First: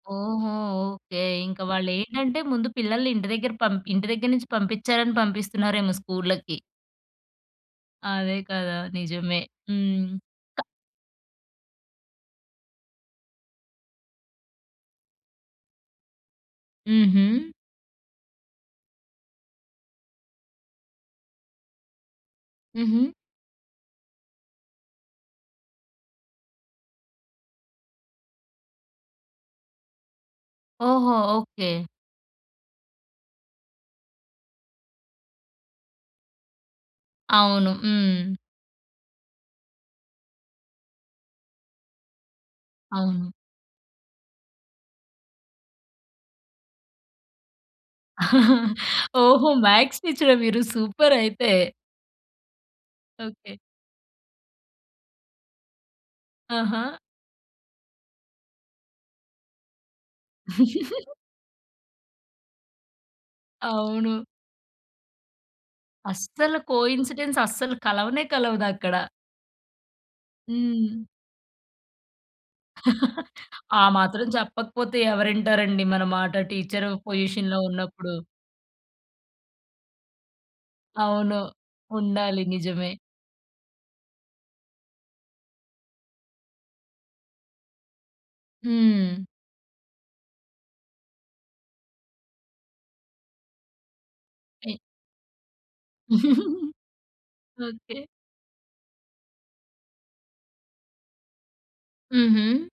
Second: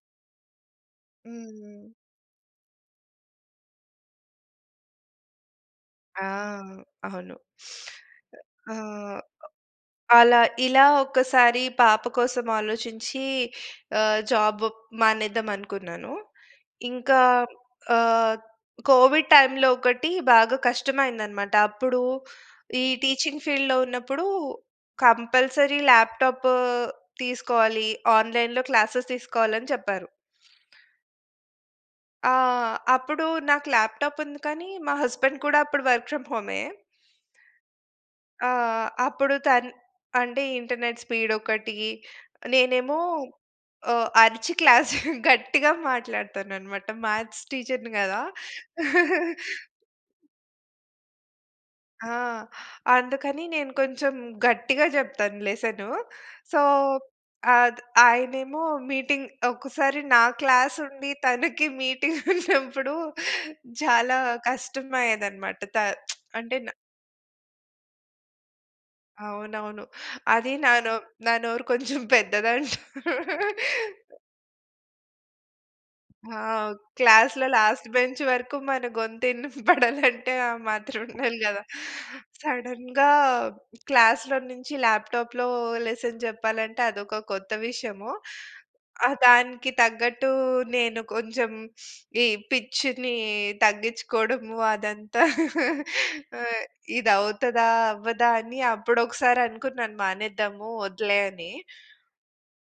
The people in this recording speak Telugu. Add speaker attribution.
Speaker 1: ఓహో! ఓకే. ఇంక వాళ్ళు
Speaker 2: హ్మ్.
Speaker 1: ఏంటంటే ముందు పిల్లల్ని ఇంటి దగ్గర పం ఇంటి దగ్గర నుంచి పంపించారని పంపిస్తున్నారేమో
Speaker 2: ఆ!
Speaker 1: స్కూల్‌లకి.
Speaker 2: అవును.
Speaker 1: అదే కదా!
Speaker 2: ఆహ్,
Speaker 1: నిజమే. హ్మ్.
Speaker 2: అలా
Speaker 1: క
Speaker 2: ఇలా ఒకసారి పాప కోసం ఆలోచించి ఆహ్, జాబ్ మానేద్దామనుకున్నాను. ఇంకా
Speaker 1: హుహు.
Speaker 2: ఆహ్, కోవిడ్ టైమ్‌లో ఒకటి బాగా కష్టమైందన్నమాట. అప్పుడు ఈ
Speaker 1: హుహు.
Speaker 2: టీచింగ్ ఫీల్డ్‌లో ఉన్నప్పుడు కంపల్సరీ ల్యాప్‌టాప్ తీసుకోవాలి. ఆన్‌లైన్‌లో క్లాసెస్ తీసుకోవాలని చెప్పారు.
Speaker 1: ఓహో! ఓకే.
Speaker 2: ఆ! అప్పుడు నాకు ల్యాప్‌టాప్ ఉంది కాని మా హస్బెండ్ కూడా అప్పుడు వర్క్ ఫ్రమ్ హోమే.
Speaker 1: అవును. హ్మ్.
Speaker 2: ఆహ్, అప్పుడు తన్ అంటే ఇంటర్నెట్ స్పీడ్ ఒకటి, నేనేమో
Speaker 1: అవును.
Speaker 2: ఓహ్! అరిచి క్లాస్ గట్టిగా మాట్లాడుతానన్నమాట, మ్యాథ్స్ టీచర్‌ని కదా!
Speaker 1: ఓహో! మ్యాథ్స్ టీచరా మీరు సూపర్ అయితే!
Speaker 2: ఆ! అందుకని
Speaker 1: ఓకే.
Speaker 2: నేను కొంచెం గట్టిగా చెప్తాను లెసను. సో,
Speaker 1: ఆహా!
Speaker 2: ఆద్ ఆయనేమో మీటింగ్ ఒక్కసారి నా క్లాస్ ఉండి తనకి మీటింగ్ ఉన్నప్పుడు చాలా
Speaker 1: అవును.
Speaker 2: కష్టం అయ్యేదన్నమాట! త
Speaker 1: అస్సలు
Speaker 2: అంటే నా
Speaker 1: కోయిన్సిడెన్స్ అస్సలు కలవనే కలవదక్కడ.
Speaker 2: అవునవును. అది నా నో
Speaker 1: హ్మ్.
Speaker 2: నా నోరు కొంచెం పెద్దది అంటరు.
Speaker 1: ఆ మాత్రం చెప్పకపోతే ఎవరు వింటారండి మన మాట.
Speaker 2: ఆ!
Speaker 1: టీచరు
Speaker 2: క్లాస్‌లో
Speaker 1: పొజిషన్‌లో ఉన్నప్పుడు.
Speaker 2: లాస్ట్‌బెంచ్ వరకు మన గొంతు వినపడాలంటే ఆ మాత్రం ఉండాలి
Speaker 1: అవును.
Speaker 2: కదా!
Speaker 1: ఉండాలి నిజమే.
Speaker 2: సడెన్‌గా క్లాస్‌లో నుంచి ల్యాప్‌టాప్‌లో లెసన్ చెప్పాలంటే అదొక కొత్త విషయము. ఆహ్,
Speaker 1: హ్మ్.
Speaker 2: దానికి తగ్గట్టు నేను కొంచెం ఈ పిచ్‌ని తగ్గించుకోవడము
Speaker 1: హ్మ్.
Speaker 2: అదంతా, ఆహ్, ఇది అవుతదా,
Speaker 1: ఓకే.
Speaker 2: అవ్వదా అని అప్పుడోకసారి అనుకున్నాను మానేద్దాము, వద్దులే అని.
Speaker 1: హుహు.